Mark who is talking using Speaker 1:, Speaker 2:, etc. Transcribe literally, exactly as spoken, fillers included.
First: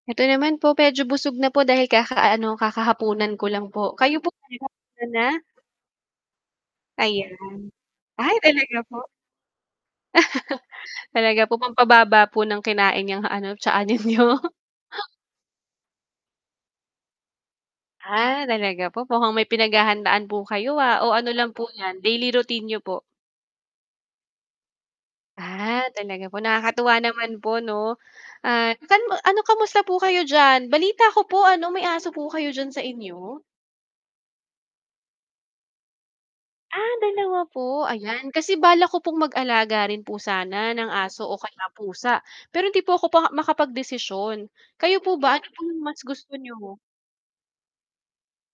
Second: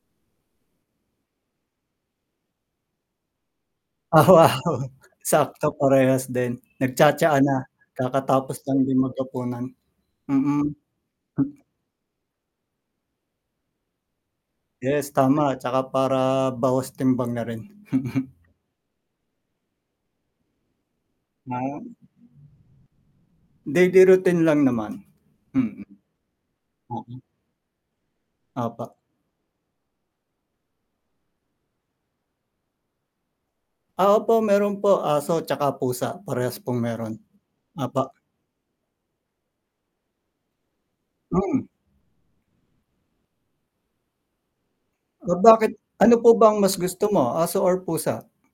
Speaker 1: Ito naman po, medyo busog na po dahil kakaano, kakahapunan ko lang po. Kayo po
Speaker 2: Oo,
Speaker 1: [unintelligible] ka na?
Speaker 2: sakto parehas din,
Speaker 1: Ayan,
Speaker 2: nagtsa-tsaa na,
Speaker 1: ay
Speaker 2: kakatapos lang
Speaker 1: talaga po?
Speaker 2: din maghapunan. Mm, hmm.
Speaker 1: Talaga po pampababa po ng kinain 'yang ano tsaa ninyo?
Speaker 2: Yes tama, tsaka para bawas timbang na rin.
Speaker 1: Ah, talaga po, mukhang may pinaghahandaan po kayo, ah. O, ano lang po
Speaker 2: Mam
Speaker 1: 'yan, daily routine niyo po?
Speaker 2: Daily routine lang naman, mm.
Speaker 1: Ah, talaga po. Nakakatuwa
Speaker 2: [unintelligible]
Speaker 1: naman po 'no. Ah,
Speaker 2: Opo.
Speaker 1: san ano, kamusta po kayo diyan, balita ko po ano may aso po kayo diyan sa inyo?
Speaker 2: Oo po, meron po, aso tsaka pusa, parehas pong
Speaker 1: Ah,
Speaker 2: meron.
Speaker 1: dalawa po.
Speaker 2: Opo.
Speaker 1: Ayan. Kasi balak ko pong mag-alaga rin po sana ng aso o kaya
Speaker 2: Mm.
Speaker 1: pusa, pero hindi po ako pa nga makapagdesisyon. Kayo po
Speaker 2: Oh,
Speaker 1: ba, ano
Speaker 2: bakit
Speaker 1: pong mas
Speaker 2: ano po
Speaker 1: gusto
Speaker 2: bang mas
Speaker 1: niyo?
Speaker 2: gusto mo, aso or pusa?